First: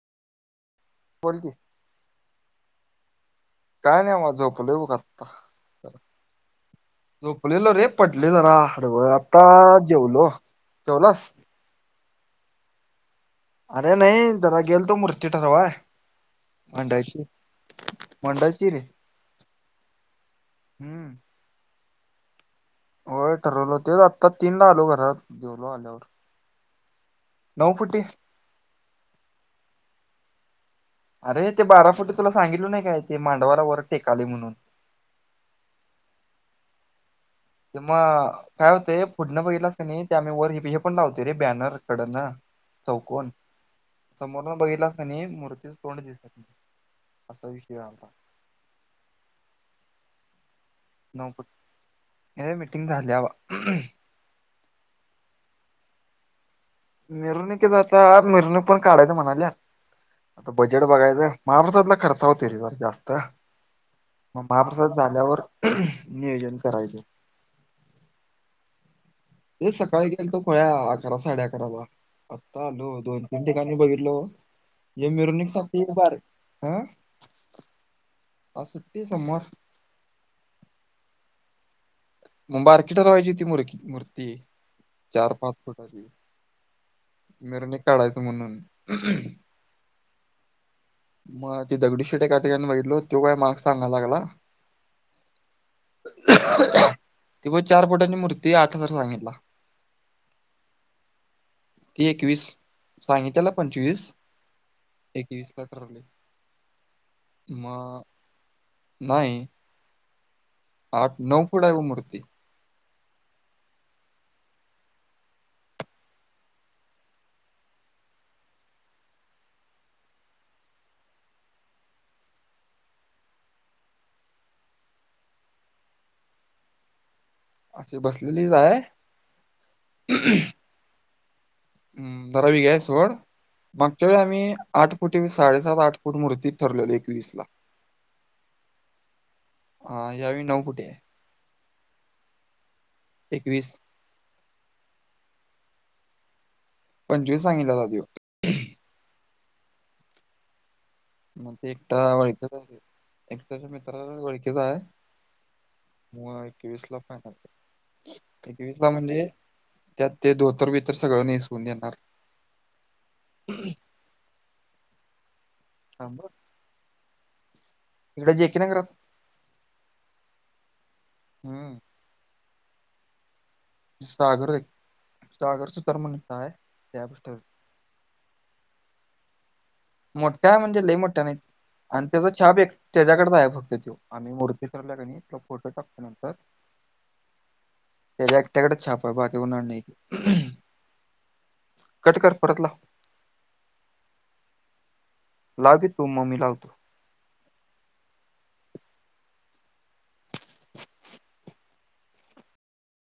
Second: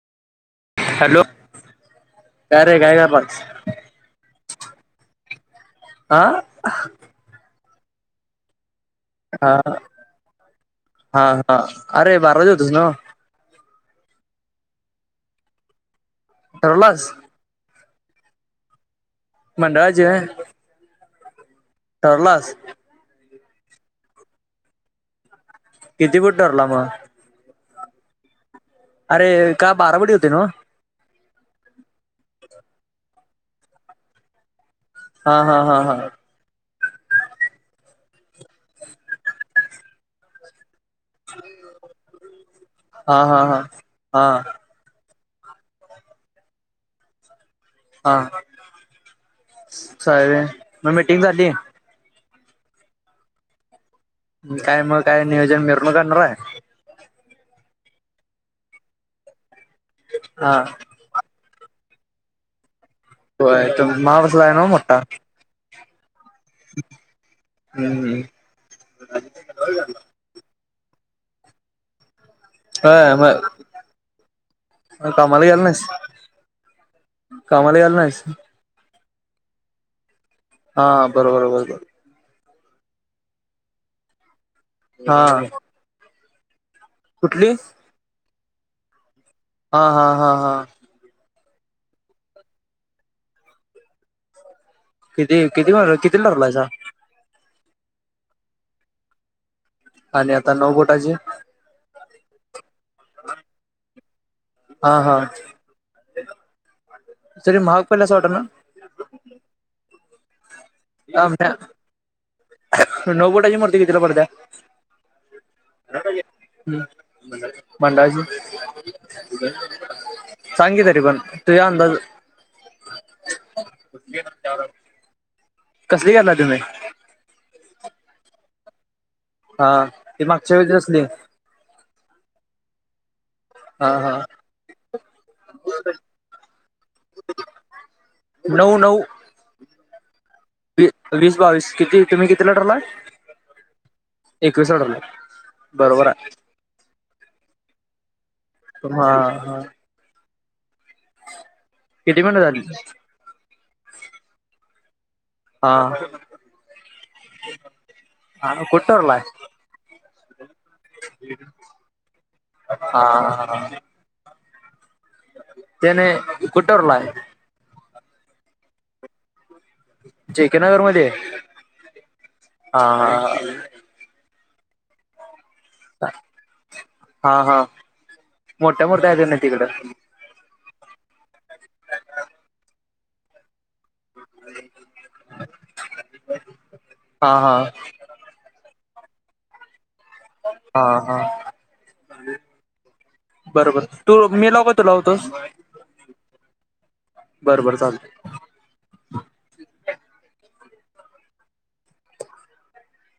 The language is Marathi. हॅलो बोल की का रे काय करायलास? काय नाही बाबा झोपलोय बघ आत्ता. हां झोपलेलो रे पडलोय जरा. आता जेवलो जेवलास अरे बाराला जेवतोस ना. अरे नाही जरा गेलतो मूर्ती ठरवाय ठरवलास मंडळाची. [unintelligible] ची मंडळाची होय. हम्म ठरवलास? होय ठरवल तेच आत्ता तीनला आलो घरात जेवलो आल्यावर, किती फूट ठरला मग नऊ फुटी. अरे का बाराफुटी [unintelligible] होती नव्ह. अरे ते बारा फुटी तुला सांगितल नाही काय ते मांडवाला वर टेकाली म्हणून हां हां हां हां ते मग काय होतय पुडन बघितलास का नाही ते आम्ही वर आपण लावते रे बॅनर इकडन हा चौकन हा हा हा समोरन बघलास. आणि एक मूर्तीच तोंड दिसल असा विषय आहे. हां सयरेंट. नऊ फूट हे मिटिंग झाल्यावर. काय मग काय नियोजन मिरणूकणार आहे. मिरणूकीच आता मिरवणूक पण काढायच म्हणाल्या हा बजेट बघायच. महा [unintelligible] खर्चावर केलेला जास्त. होय पण माणूसच मग आहे ना ओ महाप्रसाद मोठा. झाल्यावर नियोजन. करायचं हम्म हम्म ते सकाळी गेलतो पळ्या अकरा साडे अकराला आत्ता आलो होय दोन तीन मग ठिकाणी बघितलो. हे कामाला गेला मिरवणुकीसाठी नाहीस. बार ह कामाला गेला नाहीस? आज सुट्टी सोमवार. हा बरोबर बरोबर. म बारकी दरवाजा ती मर मूर्ती चार-पाच हा फुटाची. कुठली मीरुणीक नाही काढायचं म्हणून‌. हा हा हा हा. मग ती दगडीू शेटे एका त्याचन बघितलो तो काय माहाग सांगा लागला. किती किती किती ठरलायसा? तेव चार फुटाची मूर्ती आठ हजार सांगितला. आणि आता नऊ बोटाचे. ती एकवीस सांगितलेला पंचवीस. हा हा. एकवीसला ठरवले तरी महाग मग पडला असं वाट ना? नाही. आठ-नऊ फूट आहे बघ आमच्या मूर्ती. नऊ भुटाची मूर्ती कितीला पडत्या? [inaudible] मंडळाची? [inaudible] सांग की तरी पण तूझा अंदाजं. [inaudible] [unintelligible] कसली करणार तुम्ही? [inaudible] बसलेलीच आहे. हा ते मागच्या वेळे कशली. हम्म धरावी ग्या सोड. मागच्या हा वेळी आम्ही आठ फुट, साडेसात-आठ फूट मूर्तीत ठरलेलो एकवीसला. नऊ नऊ. हा यावेळी नऊ. फुटी वी आहे वीस-बावीस. किती तुम्ही कितीला ठरलाय? एकवीस. एकवीसला ठरलाय, बरोबर आहे. पंचवीस सांगितला का त्यो? हा हा. एकटा किती मिनिटं झाली ओळखीच [inaudible] एकटख [inaudible] ओळखीचा आहे. [inaudible] हा कुठं ठरलाय म्हणजे. त्यात ते दोतर-बितर सगळं नेसून येणार. हा [inaudible] त्याने थांब हं. कुठरलाय? इकडे जेके नगरात. जेके नगर मध्ये? हम्म हा हा. सागर [inaudible] सागर सु हा हा, मोठ्या-मोठया आहेते ना तिकड? मोठ्या म्हणजे लई मोठ्या नाहीत आणि त्याचा छाप एक त्याच्याकड आहे फक्त. आणि् मूर्ती ठरल्या कणी तो फोटो टाकते नंतर. हा हा [inaudible] त्याझ एकट्याकडच चाप आहे बाकी [unintelligible] नाही. हा हा, कट कर परत लाव [inaudible] बरोबर तू मी लाऊ का तू लावतोस? लाव की तू मग मी लावतो [inaudible] बर बर चालत. [inaudible]